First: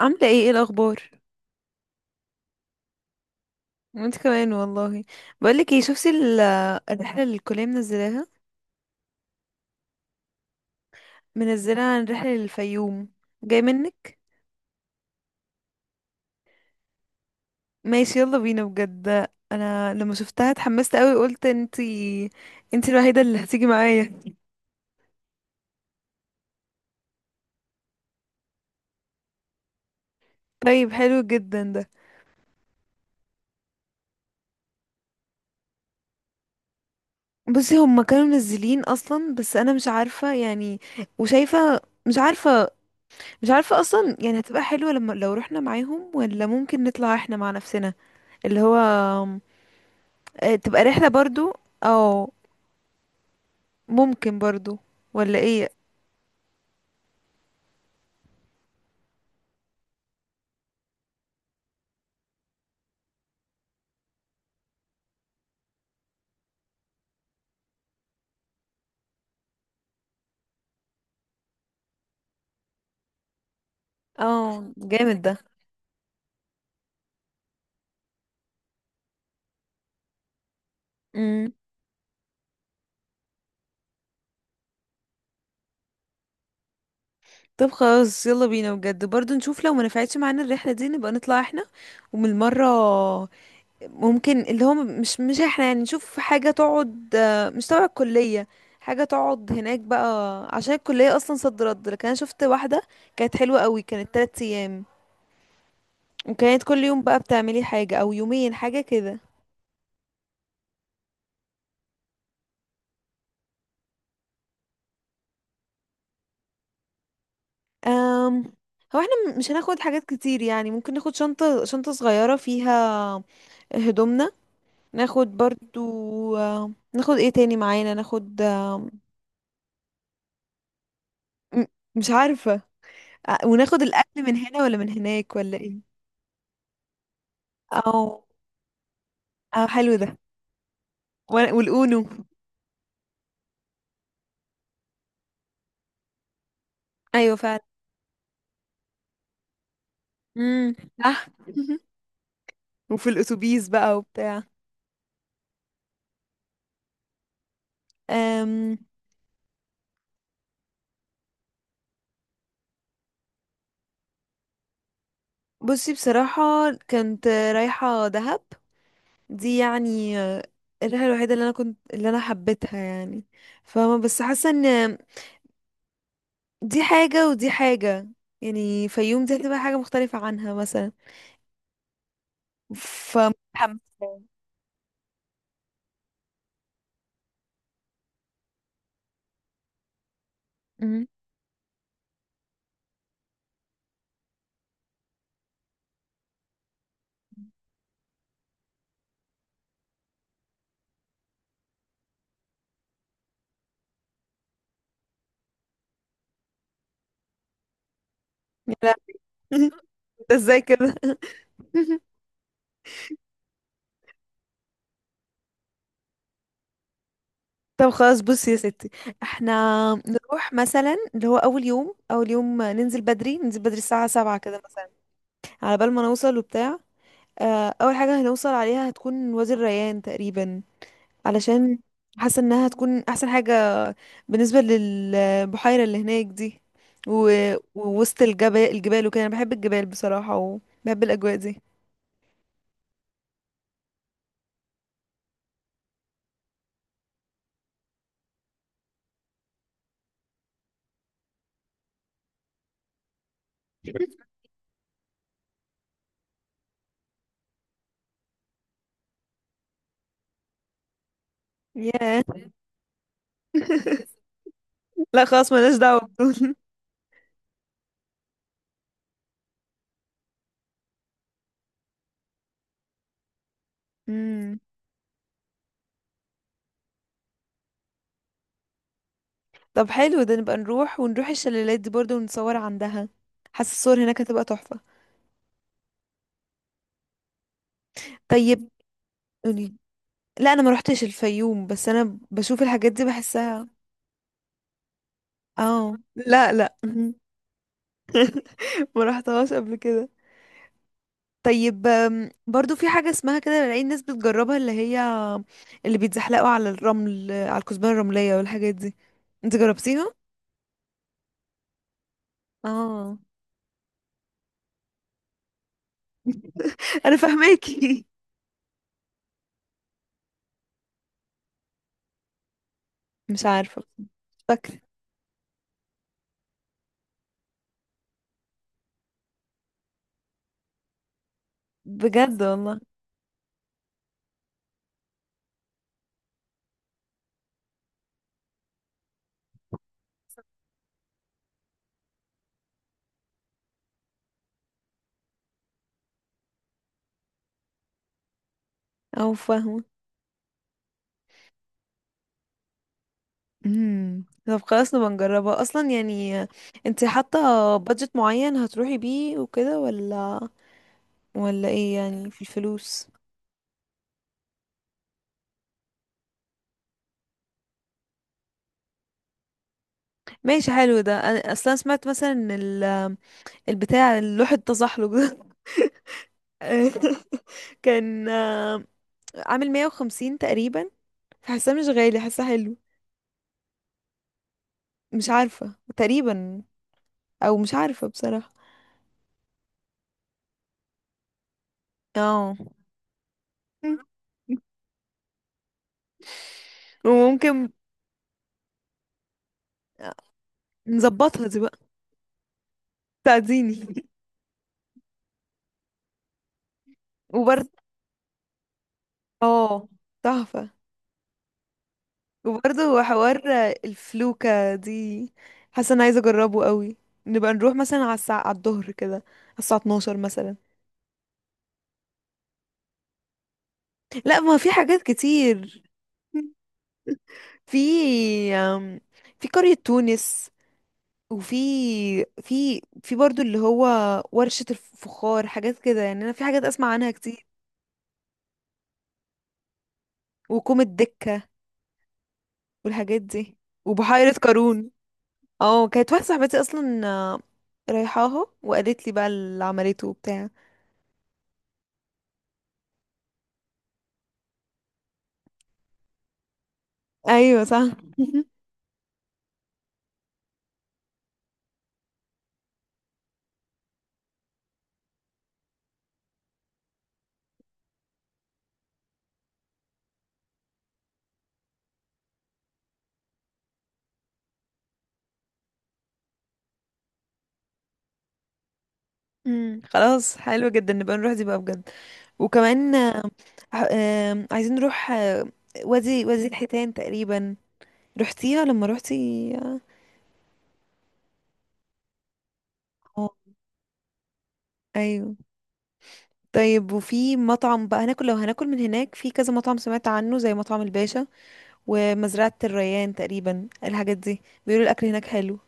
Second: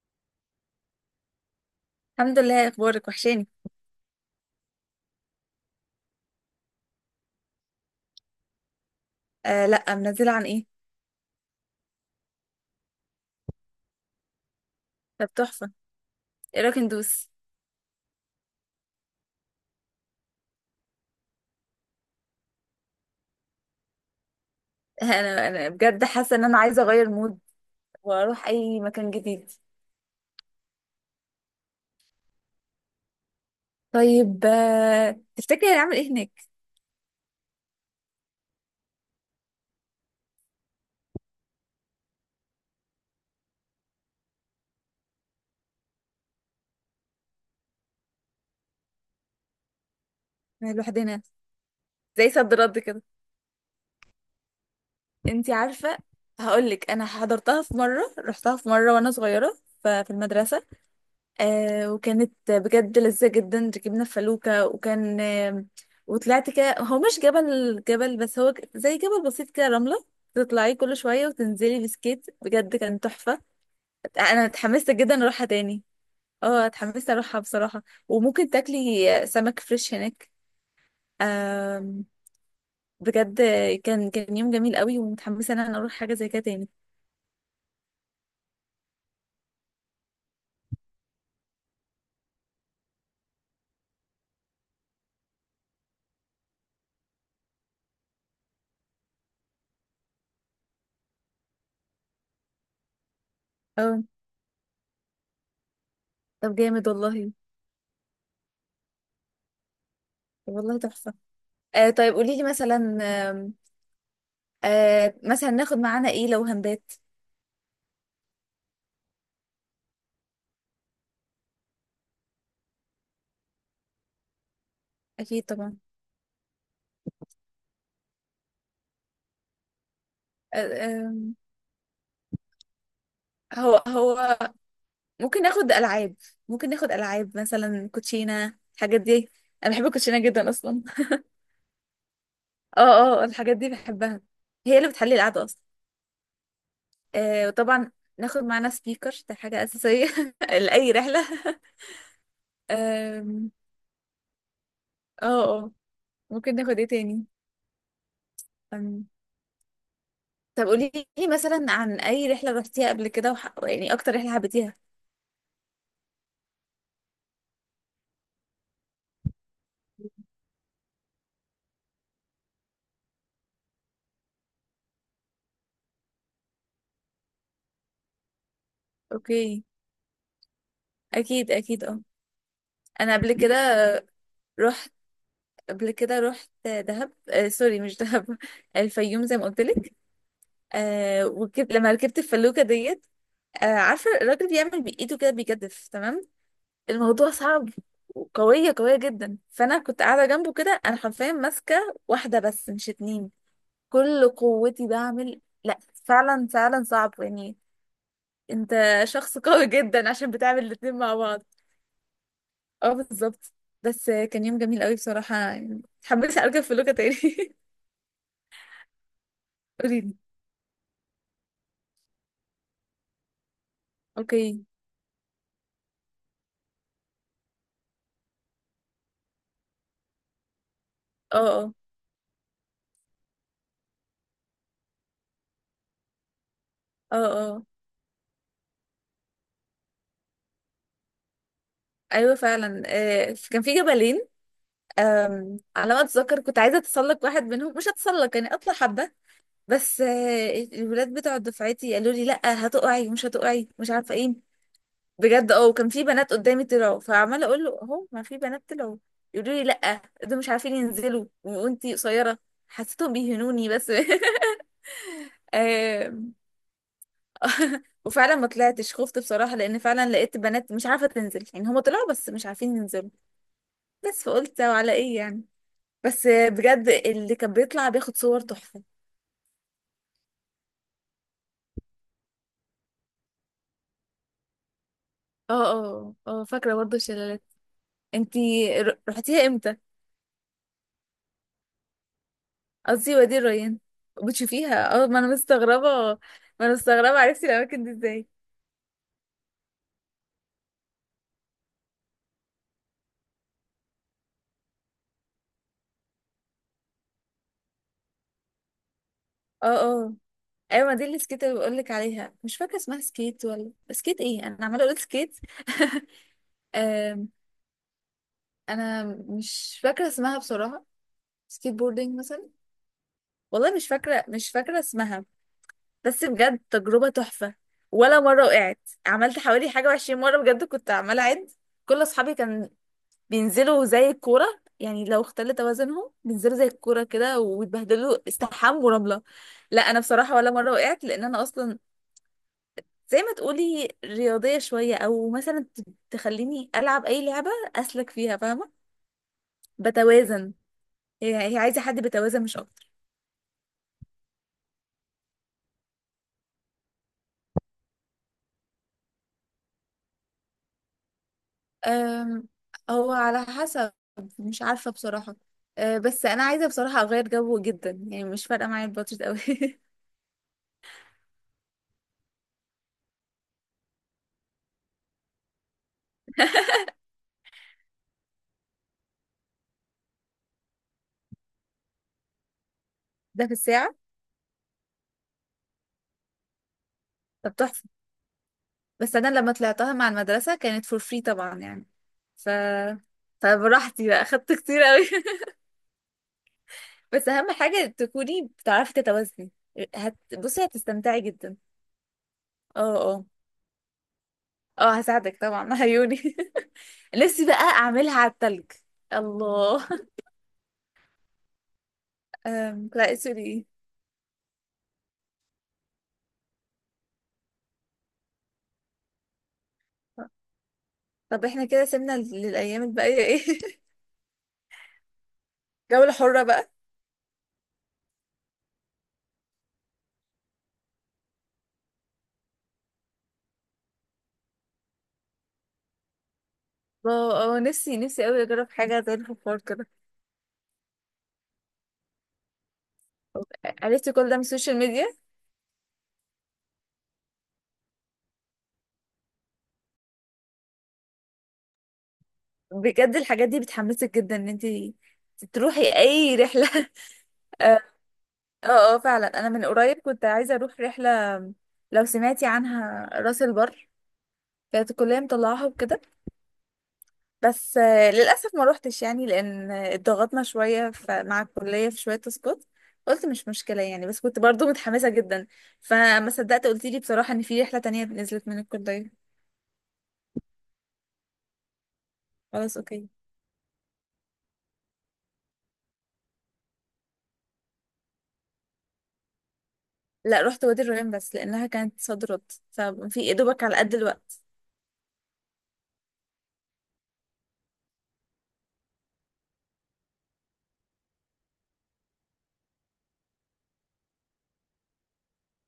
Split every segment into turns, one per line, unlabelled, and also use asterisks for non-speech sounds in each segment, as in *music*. عاملة ايه الأخبار؟
الحمد لله. إيه اخبارك؟ وحشاني.
وانت كمان والله. بقولك ايه، شفتي الرحلة اللي الكلية منزلاها؟
آه، لا منزله، عن ايه؟
منزلها عن رحلة للفيوم، جاي منك؟
طب تحفه. ايه رايك ندوس؟
ماشي يلا بينا بجد، انا لما شفتها اتحمست قوي، قلت انتي الوحيدة اللي هتيجي معايا.
*laughs* انا بجد حاسه ان انا عايزه اغير مود، واروح اي مكان جديد.
طيب حلو جدا ده.
طيب، تفتكري هنعمل ايه هناك؟
بصي هما كانوا منزلين اصلا، بس انا مش عارفة يعني، وشايفة، مش عارفة مش عارفة اصلا يعني هتبقى حلوة لما لو رحنا معاهم، ولا ممكن نطلع احنا مع نفسنا، اللي هو تبقى رحلة
لوحدنا.
برضو.
زي
او
صد رد كده.
ممكن برضو، ولا
انتي
ايه.
عارفه؟ هقول لك، انا حضرتها في مره، رحتها في مره وانا صغيره في المدرسه. وكانت بجد لذيذة جدا، ركبنا في فلوكة وكان وطلعت كده. هو مش جبل جبل، بس هو زي جبل بسيط كده، رملة. تطلعي كل شوية وتنزلي بسكيت، بجد كان تحفة. أنا
اه
اتحمست
جامد
جدا
ده.
أروحها تاني. اه، اتحمست أروحها بصراحة. وممكن تاكلي سمك فريش هناك.
امم.
آم، بجد. كان يوم جميل قوي، ومتحمسة إن أنا أروح حاجة زي كده تاني.
طب خلاص يلا بينا بجد، برضو نشوف لو ما نفعتش معانا الرحلة دي نبقى نطلع احنا. ومن المرة ممكن اللي هو مش احنا يعني، نشوف حاجة تقعد مش تبع الكلية، حاجة تقعد هناك بقى، عشان الكلية اصلا صد رد. لكن انا شفت واحدة كانت حلوة قوي،
اه،
كانت تلات ايام،
طب
وكانت كل
جامد
يوم بقى
والله.
بتعملي حاجة او يومين حاجة كده.
والله تحفة. طيب قولي لي مثلا. مثلا ناخد معانا ايه لو هندات؟
أم هو احنا مش هناخد حاجات كتير، يعني ممكن ناخد شنطة صغيرة فيها هدومنا، ناخد
اكيد طبعا.
برضو ناخد ايه تاني معانا، ناخد
آه آم،
م- مش عارفة. وناخد
هو
الأكل من
هو
هنا ولا من هناك
ممكن
ولا
ناخد
ايه.
العاب ممكن ناخد العاب مثلا
او
كوتشينه، الحاجات دي.
او
انا بحب
حلو ده.
الكوتشينه جدا اصلا.
والأونو.
*laughs* اه، اه، الحاجات دي بحبها. هي اللي بتحلي القعده اصلا.
ايوه فعلا.
وطبعا ناخد معانا سبيكر، ده حاجه اساسيه *laughs*
امم،
لاي رحله.
صح. *laughs* وفي
آم،
الأتوبيس بقى وبتاع.
اه، اه، ممكن ناخد ايه تاني؟
أم
أم، طب قولي لي مثلا، عن اي رحله رحتيها قبل كده يعني اكتر رحله حبيتيها؟
بصي بصراحة كنت رايحة دهب، دي يعني الريحة الوحيدة اللي انا حبيتها يعني، فاهمة، بس حاسة ان دي حاجة ودي حاجة، يعني فيوم دي هتبقى
اوكي،
حاجة مختلفة عنها مثلا.
اكيد اكيد، اه. انا قبل كده
فمتحمسة.
رحت قبل كده رحت دهب. آه سوري، مش دهب *laughs* الفيوم، زي ما قلت لك.
مهم.
لما ركبت الفلوكه ديت، عارفه الراجل بيعمل بايده كده بيجدف، تمام؟ الموضوع صعب. وقويه قويه جدا، فانا كنت قاعده جنبه كده، انا حرفيا ماسكه واحده بس مش اتنين. كل قوتي بعمل لا. فعلا فعلا صعب يعني.
لا.
انت شخص *laughs*
*laughs*
قوي
انت
جدا عشان
ازاي
بتعمل
كده؟
الاتنين مع بعض.
*laughs*
اه، بالظبط. بس كان يوم جميل قوي بصراحه، يعني اتحمست اركب فلوكه تاني *laughs*
طب خلاص بصي يا ستي، احنا
قوليلي.
نروح مثلا اللي هو اول يوم، اول يوم ننزل بدري الساعة سبعة كده
اوكي.
مثلا، على بال ما نوصل وبتاع. اول حاجة هنوصل عليها هتكون وادي الريان تقريبا،
اه، اه،
علشان حاسة انها هتكون احسن حاجة بالنسبة للبحيرة اللي هناك دي.
اه،
و...
اه.
ووسط الجبال، الجبال وكده، انا بحب الجبال بصراحة، وبحب الأجواء دي.
ايوه فعلا، كان في جبلين. على ما اتذكر كنت عايزه اتسلق واحد منهم، مش اتسلق يعني، اطلع حبه. بس الولاد بتوع دفعتي قالوا لي لا هتقعي، مش هتقعي، مش عارفه ايه. بجد، وكان في بنات قدامي طلعوا، فعماله اقول له اهو ما في بنات طلعوا. يقولوا لي لا، دول مش عارفين ينزلوا وانتي
ياه.
قصيره. حسيتهم بيهنوني بس.
*laughs* لا خلاص، ملناش دعوة
*laughs*
بدول.
*laughs* وفعلا ما طلعتش، خفت بصراحة، لأن فعلا لقيت بنات مش عارفة تنزل. يعني هما طلعوا بس مش عارفين ينزلوا. بس
مم.
فقلت وعلى ايه يعني. بس بجد اللي كان بيطلع بياخد صور تحفة.
طب حلو ده، نبقى نروح ونروح الشلالات دي برضه، ونصور عندها، حاسة الصور هناك هتبقى تحفة.
اه، اه، اه، فاكرة برضه الشلالات.
طيب
انتي رحتيها
قولي،
امتى؟
لا انا ما روحتش الفيوم، بس انا بشوف الحاجات دي
قصدي وادي
بحسها.
الريان. بتشوفيها، اه، ما انا مستغربة.
اه لا
ما انا
لا.
مستغربة
*laughs*
عرفتي الأماكن دي ازاي.
ما رحتهاش قبل كده. طيب برضو في حاجة اسمها كده، بلاقي الناس بتجربها، اللي بيتزحلقوا على الرمل، على الكثبان الرملية والحاجات دي، انت
اه،
جربتيها؟
اه، ايوه ما دي اللي سكيت اللي بقولك عليها، مش فاكرة اسمها
اه.
سكيت ولا سكيت ايه، انا عمالة اقول سكيت *laughs*
*laughs* انا
آم،
فاهماكي.
انا مش فاكرة اسمها بصراحة. سكيت بوردينج مثلا.
مش
والله
عارفة،
مش
مش
فاكرة، مش فاكرة
فاكرة.
اسمها. بس بجد تجربة تحفة. ولا مرة وقعت. عملت حوالي حاجة و20 مرة، بجد كنت عمالة أعد. كل أصحابي
بجد
كان
والله.
بينزلوا زي الكورة. يعني لو اختل توازنهم بينزلوا زي الكورة كده، ويتبهدلوا، استحمام ورملة. لا أنا بصراحة، ولا مرة وقعت. لأن أنا أصلا زي ما تقولي رياضية شوية، أو مثلا تخليني ألعب أي لعبة. أسلك فيها، فاهمة؟
او فاهمة.
بتوازن. هي عايزة حد بتوازن مش أكتر.
طب خلاص نبقى نجربها اصلا يعني. انت حاطة بادجت معين هتروحي بيه وكده، ولا ايه يعني في
أم،
الفلوس؟
هو على حسب. مش عارفة بصراحة. بس أنا عايزة بصراحة أغير جو جدا، يعني مش فارقة معايا البادجت أوي *laughs*
ماشي حلو ده. انا اصلا سمعت مثلا ان البتاع اللوح التزحلق ده *laughs* كان عامل 150 تقريبا، فحاساه مش غالي، حاساه حلو.
ده في الساعة؟
مش عارفة تقريبا.
طب
او مش
تحفة.
عارفة بصراحة.
بس أنا لما طلعتها مع المدرسة كانت فور فري طبعا يعني. ف
اه.
فبراحتي
*laughs*
بقى أخدت كتير أوي *laughs* بس أهم
وممكن
حاجة تكوني بتعرفي تتوازني.
آه،
بصي هتستمتعي
نظبطها
جدا.
دي بقى،
اه، اه،
تعزيني. *laughs*
اه، هساعدك طبعا عيوني. *laughs* نفسي بقى
وبرضه
أعملها على التلج.
اه،
الله.
تحفة.
*laughs*
وبرضه
لا
حوار
سوري.
الفلوكة دي، حاسة انا عايزة اجربه قوي. نبقى نروح مثلا على الساعة، على الظهر كده، على الساعة 12 مثلا.
طب احنا كده سيبنا للأيام الباقية ايه؟ *laughs*
لا ما في حاجات كتير.
جولة حرة بقى.
في أم، في قرية تونس، وفي في في برضو اللي هو ورشة الفخار، حاجات كده يعني، انا في حاجات اسمع عنها كتير،
اه، اه، نفسي نفسي قوي اجرب حاجة زي الفخار كده.
وكوم الدكة والحاجات دي،
عرفتي كل
وبحيرة
ده من السوشيال
قارون.
ميديا؟
اه كانت واحدة صاحبتي اصلا رايحاها، وقالت لي بقى اللي عملته وبتاع.
بجد الحاجات دي بتحمسك جدا ان انت تروحي اي رحلة *laughs*
ايوه
اه،
صح. *laughs*
اه، فعلا انا من قريب كنت عايزة اروح رحلة. لو سمعتي عنها راس البر. كانت الكلية مطلعاها وكده. بس للأسف ما روحتش يعني، لأن اتضغطنا شوية مع الكلية في شوية تسقط. قلت مش مشكلة يعني، بس كنت برضو متحمسة جدا. فما صدقت قلت لي بصراحة إن في رحلة تانية نزلت من الكلية.
خلاص حلو جدا، نبقى نروح دي بقى بجد.
خلاص
وكمان
أوكي.
آه، آم، عايزين نروح وادي الحيتان تقريبا، رحتيها لما روحتي؟
لا، رحت وادي الريان بس لأنها كانت صد رد، ففي
اه
يا دوبك على قد الوقت.
ايوه. طيب وفي مطعم بقى هناكل، لو هناكل من هناك، في كذا مطعم سمعت عنه زي مطعم الباشا ومزرعة الريان تقريبا، الحاجات دي بيقولوا الأكل هناك حلو.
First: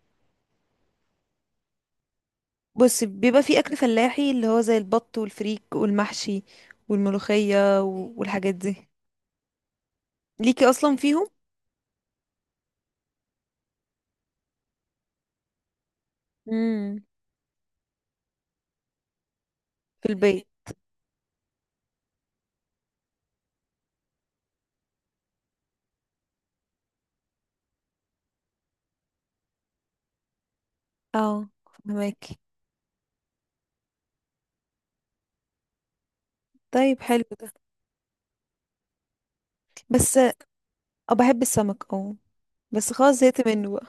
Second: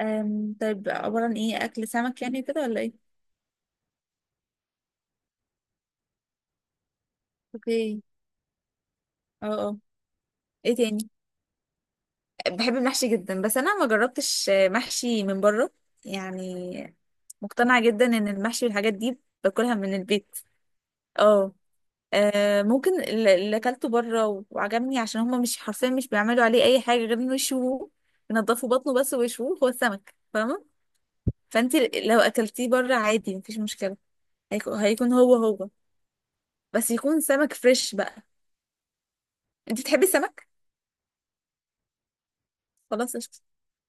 طيب، عبارة عن إيه؟ أكل سمك يعني كده ولا إيه؟
بص بيبقى في أكل فلاحي اللي هو زي البط والفريك والمحشي والملوخية
اوكي،
والحاجات دي،
اه، اه،
ليكي
إيه
أصلا
تاني؟
فيهم.
بحب المحشي جدا، بس انا ما جربتش محشي من بره يعني.
امم.
مقتنعة جدا ان المحشي والحاجات دي باكلها من
في
البيت.
البيت.
اه، ممكن اللي اكلته بره وعجبني عشان هما مش حرفيا، مش بيعملوا عليه اي حاجة غير انه يشوه، ينضفوا بطنه بس ويشوه هو السمك، فاهمة؟
اه
فانت لو
فهماكي.
اكلتيه بره عادي مفيش مشكلة. هيكون هو. بس
طيب
يكون
حلو ده.
سمك فريش بقى. انت بتحبي
بس اه
السمك؟
بحب السمك اه، بس
خلاص
خلاص زهقت منه بقى.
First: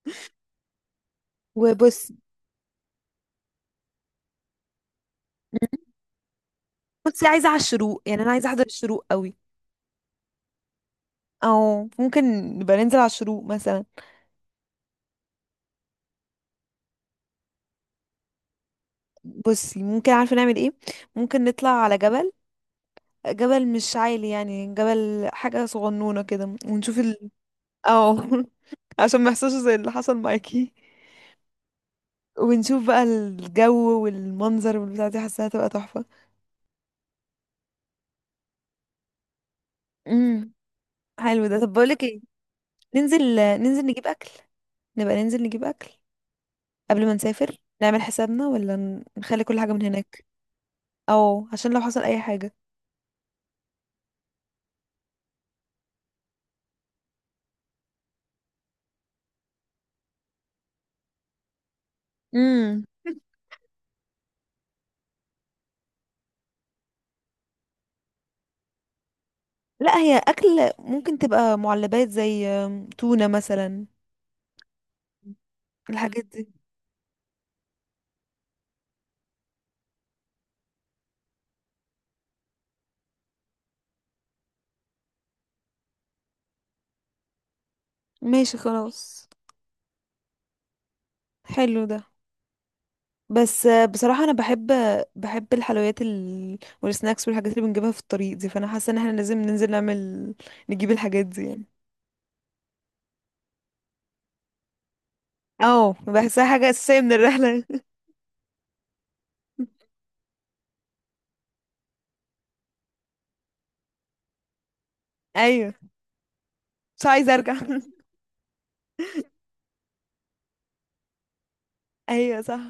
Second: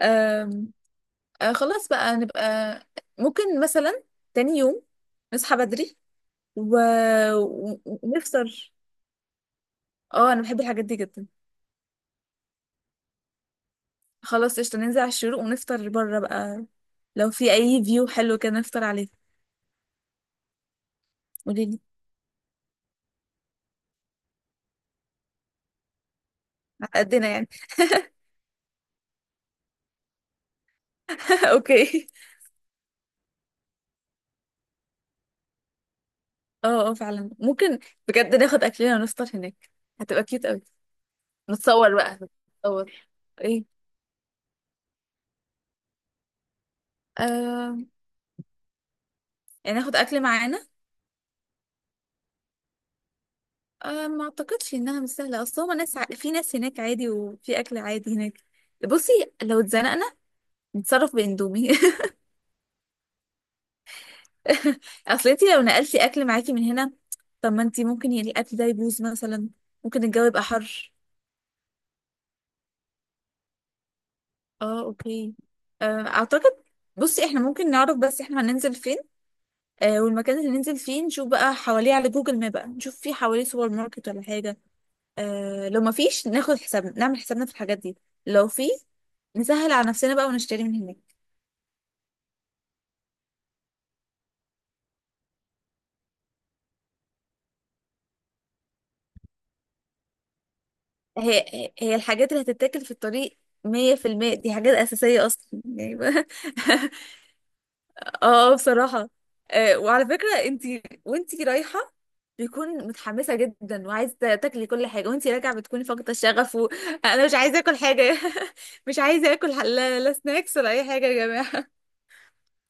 قشطة. خلاص
وبص،
بقى نبقى. ممكن مثلا تاني يوم نصحى بدري و...
بصي عايزة على الشروق يعني، أنا عايزة أحضر
ونفطر.
الشروق قوي.
اه، انا بحب الحاجات دي جدا.
او ممكن نبقى ننزل على الشروق مثلا.
خلاص قشطة، ننزل على الشروق ونفطر بره بقى. لو في اي فيو حلو كده نفطر عليه.
بصي ممكن عارفه نعمل ايه، ممكن نطلع
قوليلي.
على جبل، جبل مش عالي يعني، جبل حاجه صغنونه كده،
على
ونشوف
قدنا
ال.
يعني.
او. *laughs* عشان ما يحصلش زي اللي حصل معاكي،
*laughs* اوكي،
ونشوف بقى الجو والمنظر والبتاع دي، حاساها هتبقى تحفه.
اه، اه، فعلا ممكن. بجد ناخد اكلنا ونفطر هناك. هتبقى كيوت
امم
قوي.
حلو ده. طب
نتصور
بقولك
بقى،
ايه،
نتصور.
ننزل
ايه؟
ننزل نجيب اكل، نبقى ننزل نجيب اكل قبل ما نسافر،
آه.
نعمل حسابنا ولا نخلي كل حاجه
يعني
من
ناخد اكل
هناك،
معانا؟
او عشان لو حصل اي حاجه.
أه، ما اعتقدش انها مش سهله، اصل هما ناس في ناس هناك عادي، وفي اكل عادي هناك. بصي، لو اتزنقنا نتصرف باندومي
امم.
*laughs* اصل انتي لو نقلتي اكل معاكي من هنا، طب ما انتي ممكن يعني الاكل ده يبوظ مثلا.
لا
ممكن
هي
الجو يبقى
اكل
حر.
ممكن تبقى معلبات زي تونة مثلا،
اه، اوكي. أه،
الحاجات دي.
اعتقد. بصي، احنا ممكن نعرف بس احنا هننزل فين. والمكان اللي ننزل فيه نشوف بقى حواليه على جوجل ماب، بقى نشوف فيه حواليه سوبر ماركت ولا حاجه. لو ما فيش ناخد حسابنا نعمل حسابنا في الحاجات دي. لو
ماشي
في،
خلاص
نسهل على نفسنا بقى ونشتري من هناك.
حلو ده. بس بصراحة انا بحب الحلويات، والسناكس والحاجات اللي بنجيبها في الطريق دي، فانا حاسة ان احنا لازم ننزل نعمل، نجيب الحاجات دي يعني،
هي هي الحاجات اللي هتتاكل في الطريق، 100% دي حاجات أساسية أصلا
اه
يعني بقى.
بحسها حاجة اساسية من
*laughs*
الرحلة.
اه، بصراحة. وعلى فكرة، انتي وانتي رايحة، بيكون متحمسة جدا وعايزة تاكلي كل حاجة، وانتي
*laughs*
راجعة
ايوه
بتكوني فاقدة الشغف
مش
وأنا *laughs*
عايزة
مش
ارجع.
عايزة
*laughs*
آكل حاجة. *laughs* مش عايزة آكل لا, لا سناكس ولا أي حاجة يا جماعة.
ايوه صح.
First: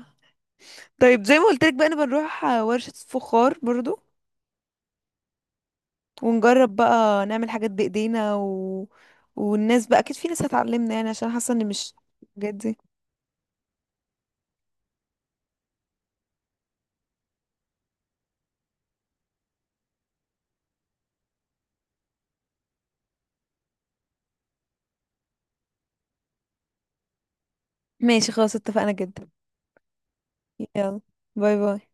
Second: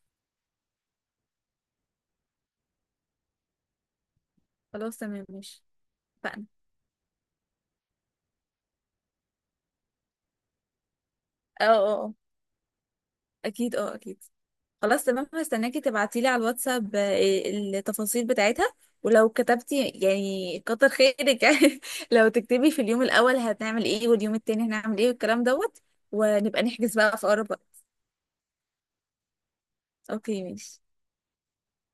طيب زي ما قلت لك بقى، انا بنروح ورشة فخار برضو،
*laughs* خلاص تمام ماشي. اتفقنا.
ونجرب بقى نعمل حاجات بايدينا و... والناس بقى اكيد في ناس هتعلمنا يعني، عشان حاسه
اه،
ان
اه،
مش الحاجات دي.
أكيد اه أكيد. خلاص تمام، هستناكي تبعتيلي على الواتساب التفاصيل بتاعتها. ولو كتبتي يعني كتر خيرك *laughs* يعني. لو تكتبي في اليوم الأول هنعمل ايه، واليوم التاني هنعمل ايه، والكلام دوت. ونبقى نحجز بقى في أقرب وقت.
ماشي خلاص اتفقنا جدا.
اوكي ماشي.
يلا، باي باي.